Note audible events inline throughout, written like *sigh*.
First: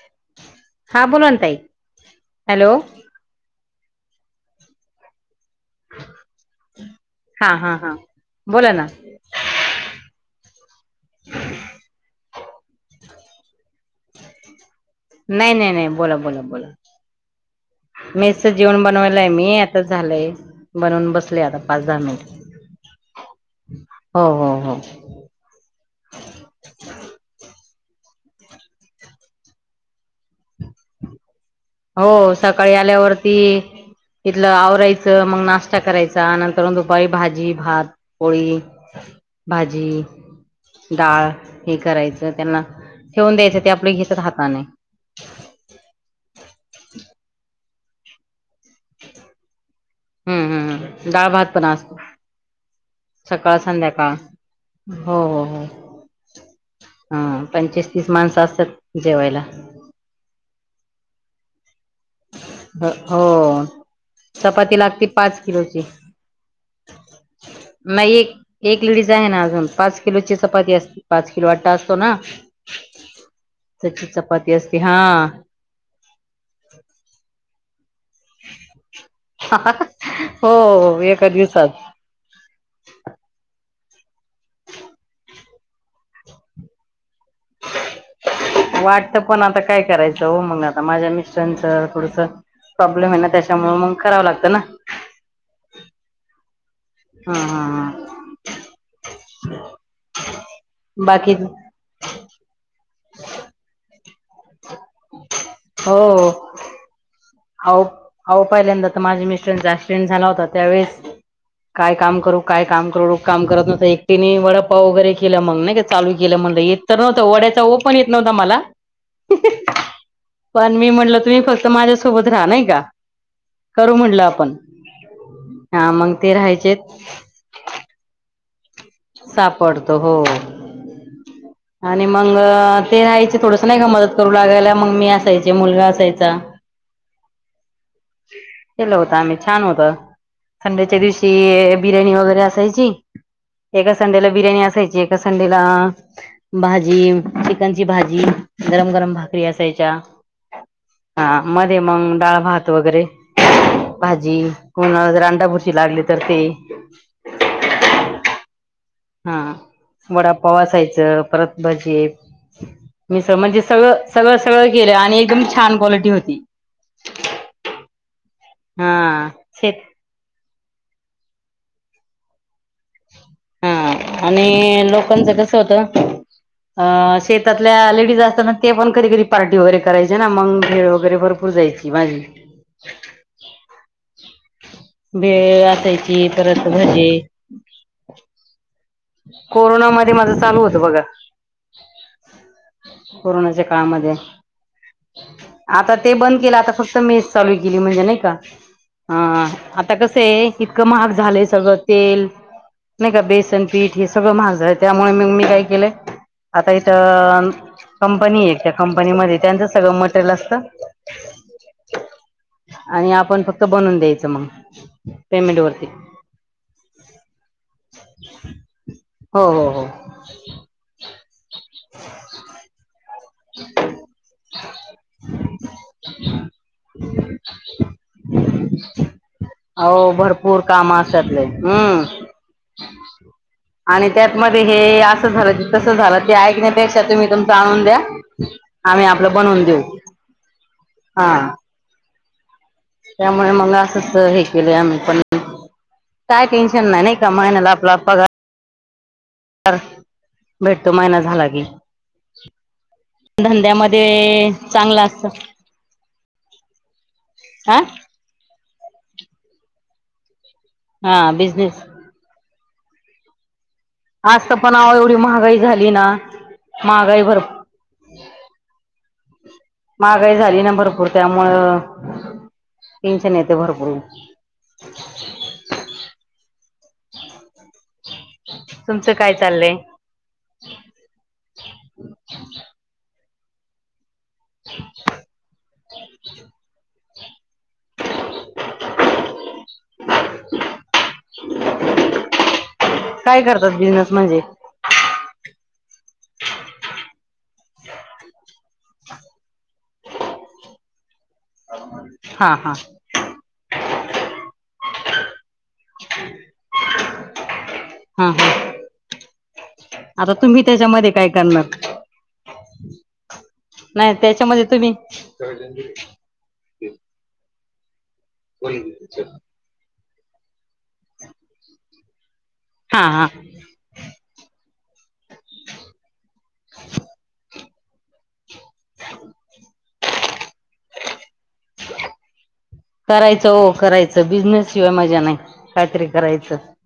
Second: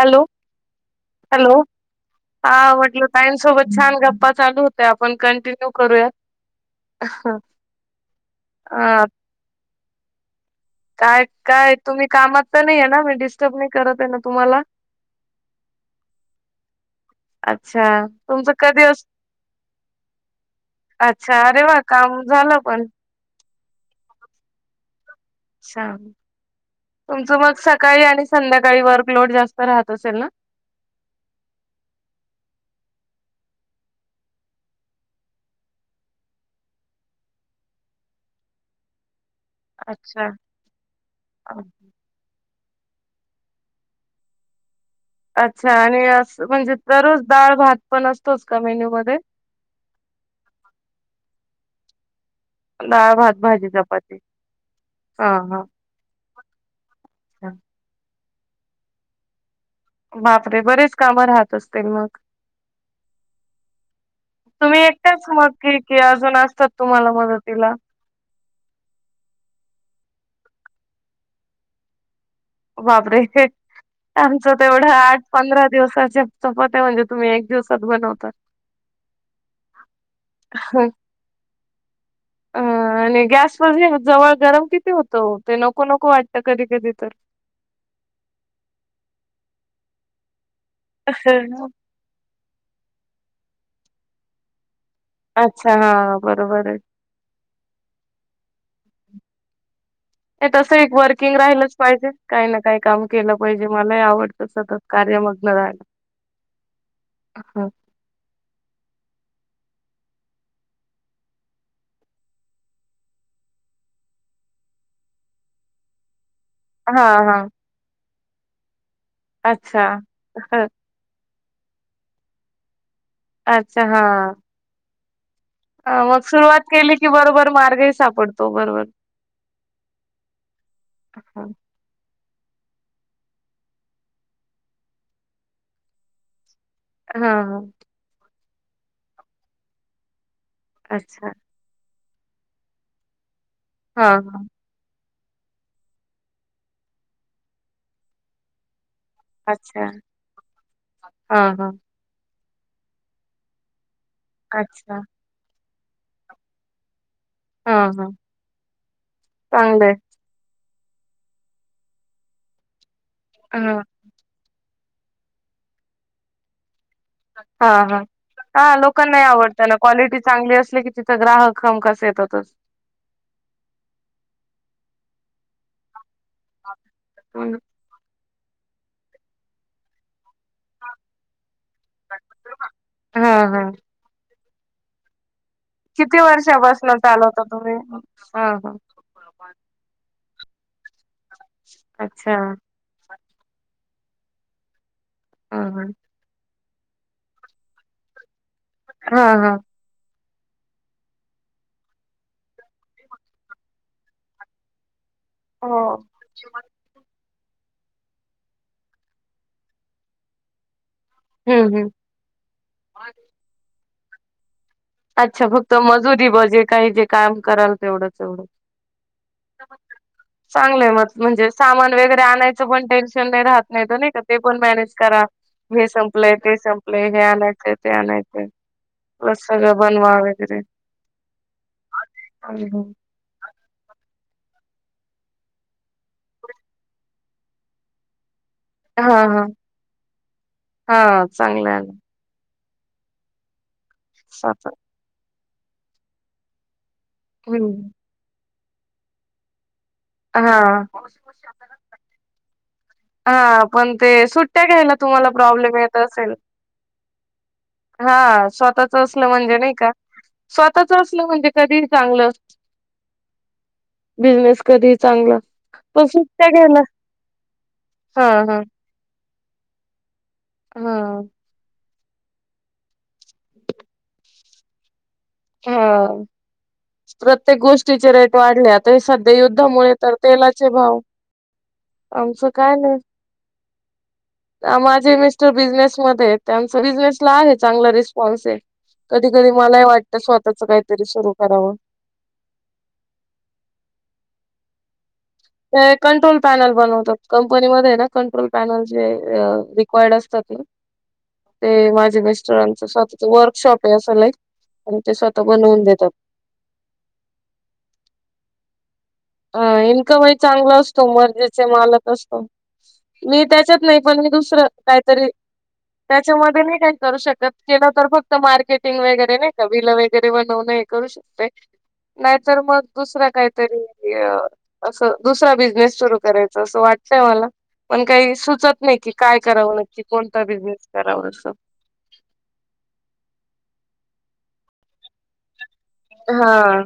Hello हा बोला ना ताई हॅलो हा हॅलो म्हटलं ताईसोबत छान गप्पा चालू होत्या आपण कंटि न्यू करूया हा हा हा बोला ना हा काय काय तुम्ही कामात तर नाही आहे ना मी डिस्टर्ब नाही करत आहे ना तुम्हाला? नाही नाही नाही बोला बोला बोला अच्छा तुमच मेसच कधी जेवण अस बनवायलाय मी आता झालंय बनवून अच्छा बसले आता अरे वा पाच दहा काम मिनिट झालं पण हल हो हो हो अच्छा तुमचं मग स काळी आणि संध्याकाळी वर्कलोड जास्त राहत असेल ना? हो सकाळी आल्यावरती तिथलं आवरायचं मग नाश्ता करायचा नंतर दुपारी भाजी भात पोळी भाजी अच्छा डाळ हे करायचं त्यांना ठेवून द्यायचं ते आपल्या घेतात हाताने अच्छा म्हणजे दररोज डाळ भात पण असतोच का मेन्यू मध्ये हम्म हम्म डाळ भात पण असतो डाळ भात सकाळ भाजी संध्याकाळ चपाती हो हा हो हा हो ह पंचवीस तीस माणसं असतात जेवायला. बापरे बरेच काम राहत अस अ हो चपाती तुम्ही लागते एकट्याच पाच मग की किलोची की अजून असतात तुम्हाला मदतीला नाही एक एक लेडीज आहे ना अजून पाच किलोची चपाती अस पाच किलो आटा असतो ना बापरे त्याची चपाती आमचं असते तेवढं हा आठ पंधरा दिवसाचे चपत आहे म्हणजे तुम्ही एक दिवसात बनवता हो हं. एका दिवसात अ आणि गॅसवर जवळ गरम किती होतं ते नको नको वाटत कधी कधी तर वाटत पण आता काय करायचं हो मग आ माझ्या मिस्टरांच थोडस प्रॉब्लेम आहे ना त्याच्यामुळे मग करावं लागतं ना अच्छा हा बरोबर आहे हा हा हा हे तस एक बाकी वर्किंग राहिलंच पाहिजे काही ना काही काम केलं पाहिजे मला आवडत सतत कार्य मग्न राहिला ह आहो पहिल्यांदा तर माझ्या मिस्टरचा क्सिडेंट झाला होता त्यावेळेस काय काम करू काय काम करू रुख काम करत नस एकटीने वडप्पा वगैरे केलं मग ना चालू गेलं म्हणलंेत तर हा नव्हं हा वड्याचा पण य नव्हता मला अच्छा. पण मी म्हटल तुम्ही फक्त माझ्यासोबत राहणार का अच्छा करू हा म्हटलं आपण हा अ मग ते सुरुवात राहायचे केली की बरोबर मार्गही सापडतो बरोबर सापडतो हो हं. आणि मग ते राहायचे थोडस नाही का मदत करू लागायला मग मी असायचे मुलगा असायचा हा ह केलं होत आम्ही छान होत थंडेच्या अच्छा. दिवशी बिर्याणी वगैरे असायची एका हां, संडेला हां. बिर्याणी असायची संडीला भाजी चिकनची भाजी गरम गरम भाकरी अच्छा. असायच्या हा हां, हां. मध्ये मग डाळ भात वगैरे भाजी कोण अच्छा. रांडा बुरशी लागली तर ते हां, हां. हा चांगलं आहे. वडापावासायचं परत भजी मी स म्हणजे हां. सगळं सगळं सगळं केलं आणि एकदम छान क्वालिटी होती हा हा हा लोकांना आवडतना क्वालिटी चांगली अस की तिथं ग्राहक हम कस येतात हा आणि लोकांचं कस होतं अ हं. शेतातल्या लेडीज असताना ते पण कधी कधरी पार्टी वगैरे करायची ना मंगेर वगैरे भरपूर जायची माझी हां, हां. भेळ किती असायची परत वर्षापासन भजे चालवता तुम्ही ह ह *unintelligible* कोरोनामध्ये माझं चालू होत बघा अच्छा. कोरोनाच्या काळामध्ये हां, हां. आता ते बंद केलं आता फक्त मेस चालू केली म्हणजे नाही का हा हां, हां. आता कस इतकं महाग झालं सगळं तेल नाही का बेसन पीठ हे सगळं महाग झालं त्या मु मग मी काय केले हो. आता इथ कंपनी आहे त्या कंपनीमध्ये त्यांचं सगळं मटेरियल असत हं, हं. आणि आपण फक्त बनून द्यायचं मग अच्छा पेमेंट फक्त वरती मजुरी बजे काही जे काम कराल तेवढंच एवढं हो हो हो चांगलय म म्हणजे सामान वगैरे आणायचं पण ते नाही राहत नाही नाही का ते पण मॅनेज करा हे संपलंय ते संपलंय हे आणायचंय ते आणायचंय बस हो भरपूर कामतले हम्म आणि त्यात म हे असं झालं क कसं झालं ते ऐकण्यापेक्षा तुम्ही तुमच आणून द्या आम्ही हा आपलं हा बनवून देऊ हा चांगलं आलं त्यामुळे मग असंच हे सात केलं आम्ही पण काय टेन्शन नाही ना म नाला हम्म आपला प हा. भेटतो मयना झाला की हा पण ते धंद्यामध्ये सुट्ट्या घ्यायला चांगला तुम्हाला असत प्रॉब्लेम येत असेल हा हा स्वतः असलं म्हणजे नाही का स्वतःच असलं हा म्हणजे बिझनेस कधी चांगलं बिझनेस आजताप कधी नाव एवढी चांगला महागाई झाली ना पण सुट्ट्या घ्यायला महागाई भर हा हा महागाई झाली ना भरपूर हा त्यामुळं तीनच्या नेते भरपूर हा प्रत्येक गोष्ट तीचे रेट वाढलेता हे तुमचं सध्या काय चाललंय युद्धामुळे तर तेलाचे भाव आमचं काय नाही माझे मिस्टर बिझनेस मध्ये त्यांच बिझनेस ला आहे चांगला रिस्पॉन्स आहे घरी मलाही वाटतं स्वतःच काहीतरी सुरू करावं काय करतात बिझनेस म्हणजे ते कंट्रोल पॅनल बनवतात कंपनीमध्ये ना कंट्रोल पॅनल जे रिक्वायर्ड असतात ते ते माझे हा हा मीस्टरांच स्वतः वर्कशॉप असल आणि ते स्वतः बनवून देतात हम् हम् हा इन्कम ह चांगला असतो काय मर्जेचे करणार मालक असतो मी त्याच्यात नाही पण मी त्याच्यामध्ये दुसरं तुम्ही काहीतरी त्याच्यामध्ये नाही काही करू शकत केलं तर फक्त मार्केटिंग वगैरे नाही का विलं वगैरे बनवण हे करू शकते नाही तर मग हा हा दुसरा काहीतरी अ, असं दुसरा बिझनेस सुरू करायचा असं वाटतय मला पण काही सुचत नाही कि काय करावं नक्की कोणता बिझनेस कराव अस करायचं हो करायचं बिझनेस शिवाय मज्जा नाही काहीतरी करायचं हा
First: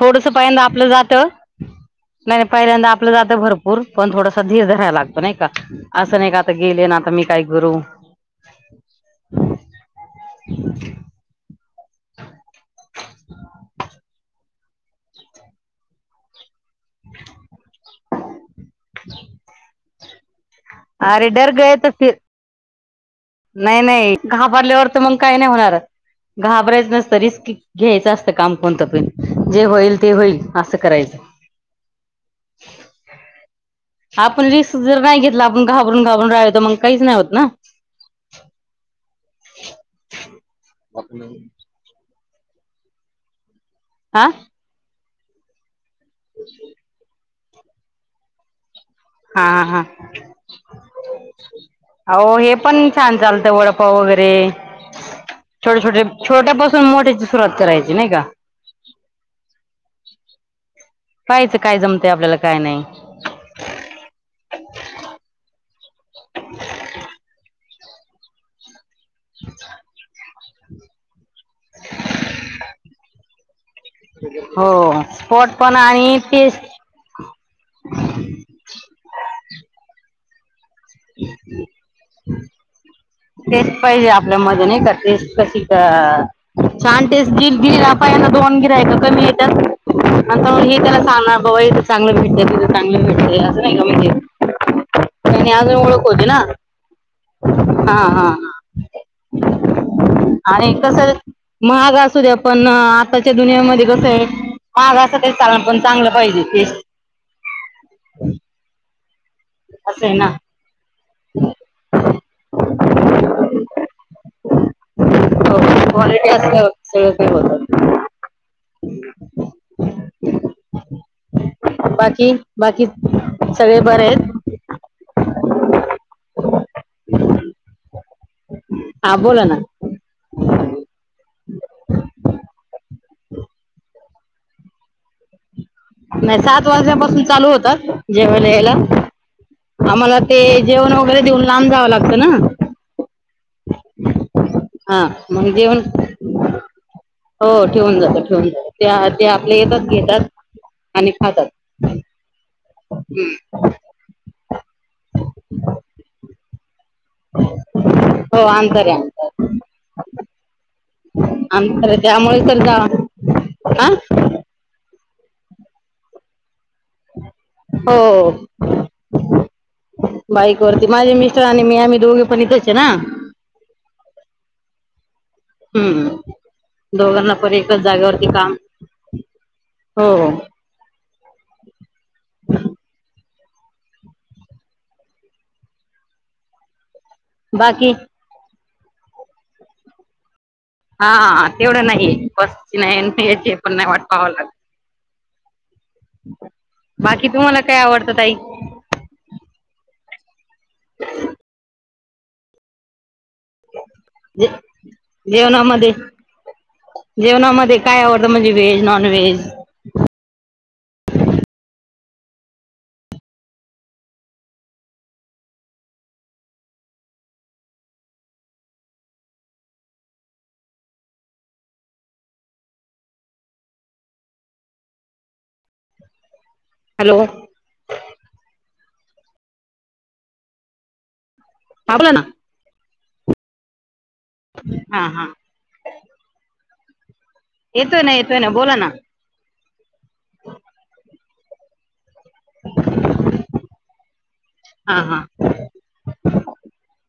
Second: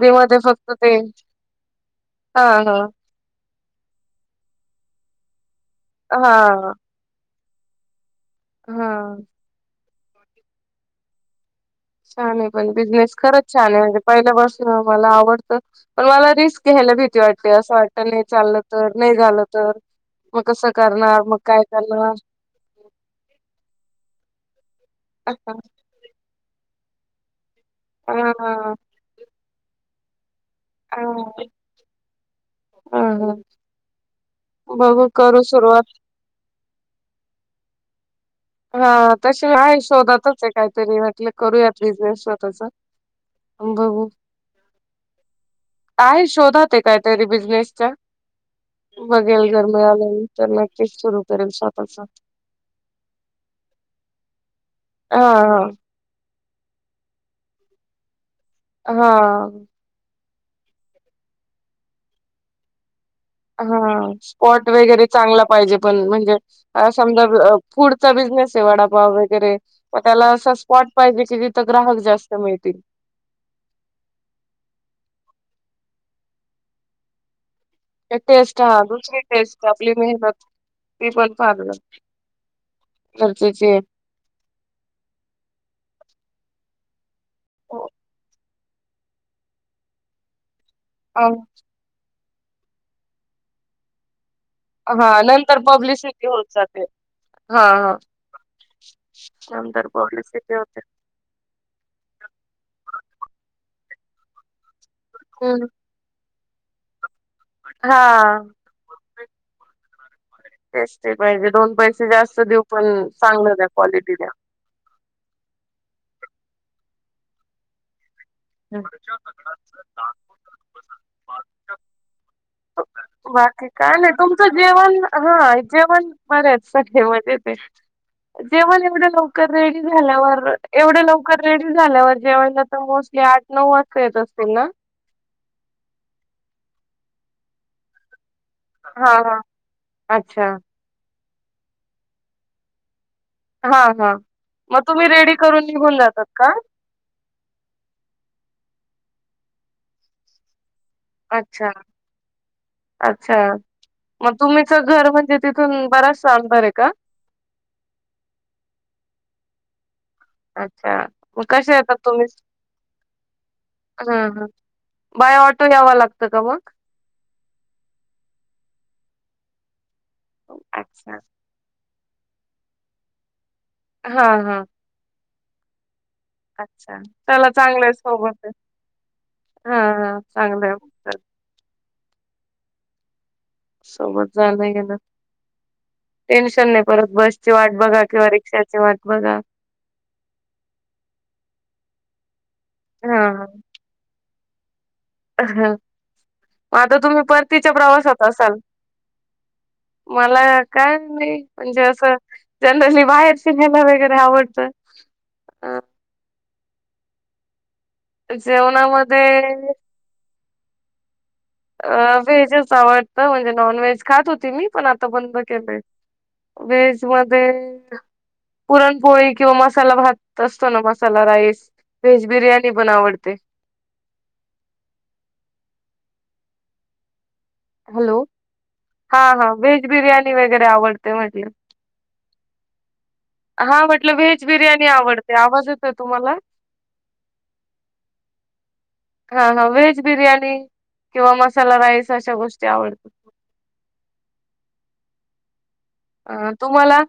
थोडस पयंदा फक्त आपलं ते जात नाही नाही हा हा पहिल्यांदा आपलं जातं भरपूर पण थोडासा धीर राय लागत नाही का असं नाही का आता हा. गेले ना आता मी काय कररू हा छान आहे पण बिझनेस खरच छान आहे म्हणजे पहिल्या वर्ष मला आवडतं पण मला रिस्क घिहायला भीती वाटते असं वाटत नाही चाललं तर नाही झालं तर मग कसं करणार अरे मग डर काय गये तर करणार फिर नाही नाही घाबरल्यावर तर मग काही नाही होणार घाबरायच नसतं रिस्की घ्यायचं असतं काम हा कोणतं पण जे होईल ते होईल असं हा करायचं आपण रिस्क जर बघू नाही करू घेतला आपण सुरुवात घाबरून घाबरून राहित मग काहीच नाही होत ना हा त आहे शोधातच आहे काहीतरी म्हटलं करूयात बिझनेस बघू हा आहे शोधात आहे कायतरी बिझनेसच्या बघेल हा गरम हा आल्यानंतर नक्कीच सुरू करेल स्वतःच वडपाव वगैरे हा ह - छोट्यापसून मोठ्याची सुरुवात करायची नाही का? हा पाहिचं काय जमतेय आपल्याला काय नाही? हा स्पॉट वगैरे चांगला पाहिजे पण म्हणजे समजा फूडचा बिझनेस आहे वडापाव वगैरे मग त्याला अस स्पॉट पाहिजे की तिथं ग्राहक जास्त मिळतील. हो स्पोट पण आणि पी टेस्ट हा दुसरी टेस्ट आपली मेहनत. ते पण फलं टेस्ट पाहिजे आपल्या म नाही का टेस्ट कशी छान तेच जि गिर पाया दोन गिराहिक आहे का कमी येत्यात त्यांना सां अ, बाबा इथं चांगलं भेटतं तिथं चांगलं भेटतय असं नाही का म्हणजे हा त्याने नंतर अजून ओळख होते पब्लिसिटी ना होत जाते ह हा हा हा पब्लिसिटी आणि होते. कस महाग असू द्या पण आताच्या दुनियामध्ये कस ये महाग असण तरी चालण हम्म पण चांगलं पाहिजे टेस्ट. हा असं आहे ना. बेस् पाहिजे दोन पैसे जास्त देऊ पण चांगलं द्या क्वालिटी द्या हो क्वालिटी असल्याव सगळं काही होत. *unintelligible* बाकी बाकी बाकी सगळे काय बरे नाही आहेत तुमचं जेवण? हा जेवण बरे येत सगळे मजेत ये. जेवण एवढं हा बोला लवकर ना रेडी झाल्यावर एवढ, लवकर रेडी झाल्यावर जेवण आ मोस् हे आठ नऊ वाजता येत असतील ना? नाही सात वाज्यापासून चालू होतात. जेवण याला हा हा आम्हाला ते अच्छा जेवण वगैरे देऊन. लांब जावं लागत ना हा हा मग हा तुम्ही रेडी म्हग करून जेवण निघून जातात का? हो ठेवून जात ठेवून जात ते ते आपल्या येतात घेतात. आणि खातात. अच्छा अच्छा मग तुम्हीच घर म्हणजे तिथून बराच अंतर का? हो अंतर आहे अंतर अच्छा मग कसे अंतर येतात आहे तुम्ही? त्यामुळे तर जा हा हम ह बाय ऑटो यावा लागतं का मग हो. बाईक वरती माझे अच्छा मिस्टर आणि मी आम्ही दोघे पण इथच आहे ना. हा हा हम्म अच्छा दोघांना चला पण एकाच चांगलंच जागेवरती सोबत आहे. काम हा हो हा हो चांगलं आहे. *inaudible* सोबत जाण गेलं टेन्शन नाही. परत बसची वाट बाकी बघा किंवा रिक्षाची वाट बघा. हा तेवढं नाही बस् नाही याची पण नाही वाट पाहावं लागत. ह मग आता तुम्ही बाकी तुम्हाला परतीच्या काय आवडतं प्रवासात ताई असाल मला काय नाही म्हणजे असं जनरली बाहेर वगैरे जे आवडत. जेवणामध्ये जेवणामध्ये काय आवडतं म्हणजे व्हेज नॉन जेवणामध्ये व्हेज अ व्हेजच आवडत म्हणजे नॉन व्हेज खात होती मी पण आता बंद केलंय. वेज मध्ये पुरणपोळी किंवा मसाला भात असतो ना मसाला राईस. व्हेज बिर्याणी पण आवडते. हॅलो. हॅलो हा हा व्हेज बिर्याणी वगैरे आवडते म्हटल. पावलं ना. हा म्हटलं व्हेज बिर्याणी हा हा आवडते आवाज येतोय तुम्हाला येतोय ना येतोय ना बोला ना. हा हा व्हेज बिर्याणी किंवा मसाला राईस. अशा गोष्टी आवडतात. हा हा अं तुम्हाला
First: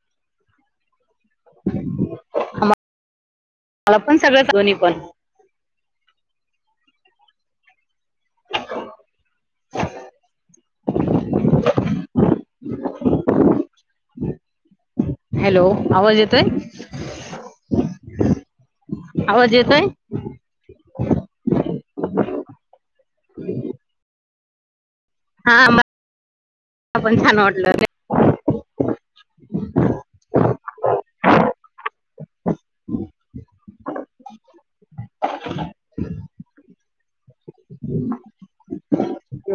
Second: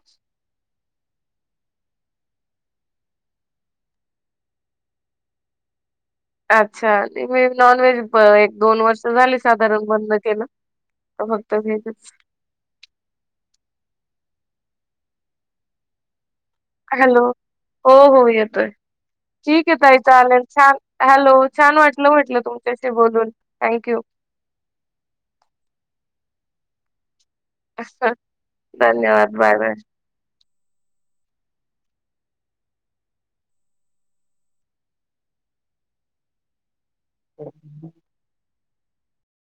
मला पण सगळ दोन्ही पण अच्छा आणि मी नॉन व्हेज एक दोन वर्ष झाली साधारण बंद केलं. फक्त व्हेजच हॅलो आवाज येतो. हॅलो हो-हो येतोय. आवाज ठीक आहे येतोय ताई चालेल छान हॅलो छान वाटलं म्हटलं तुमच्याशी बोलून थँक यू. हा मला पण छान वाटलं असतात, धन्यवाद बाय बाय. *unintelligible*